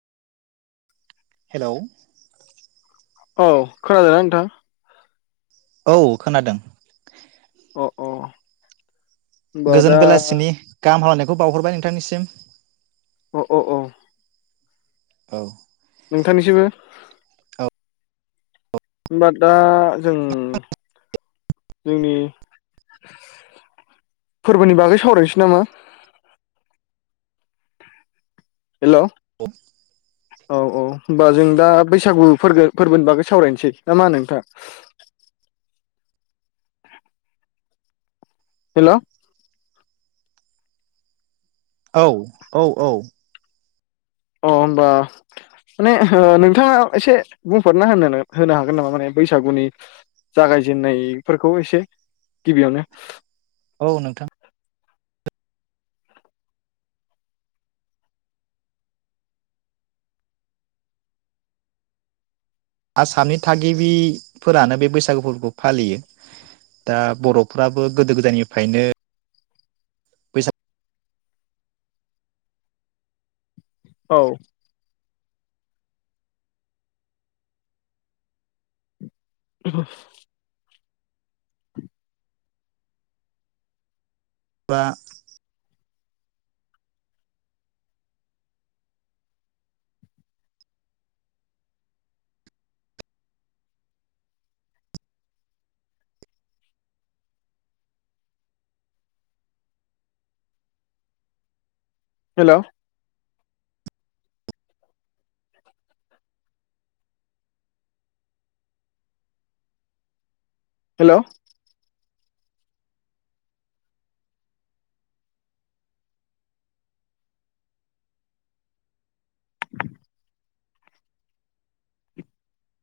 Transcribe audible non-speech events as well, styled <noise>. हेल' औ खोनादो ना नोंथां? औ खोनादों। अ अ। गोजोन दा बेलासिनि गाहाम हाम खौ बावहरबाय नोंथांनिसिम। अ अ अ। औ। नोंथांनिसिबो हमबा दा जों जोंनि फोर्बोनि बागै सावरायनसै नामा? हेल' अ औ औ होनोमबा जों दा बैसागु फोरगो फोर्बोनिबो बागै सावरायनसै ना मा नोंथाङा? हेल' औ औ औ अ होमबा माने ओ नोंथाङा एसे बुंफोरना होनोननो होनो हागोन नामा माने बैसागुनि जागायजेन्नायफोरखौ एसे गिबियावनो? औ नोंथां आसामनि थागिबिफोरानो बे बैसागु फोर्बोखौ फालियो दा बर'फोराबो गोदो गोदायनिफायनो- फैसाब औ। <inaudible> बा हेल' हेल'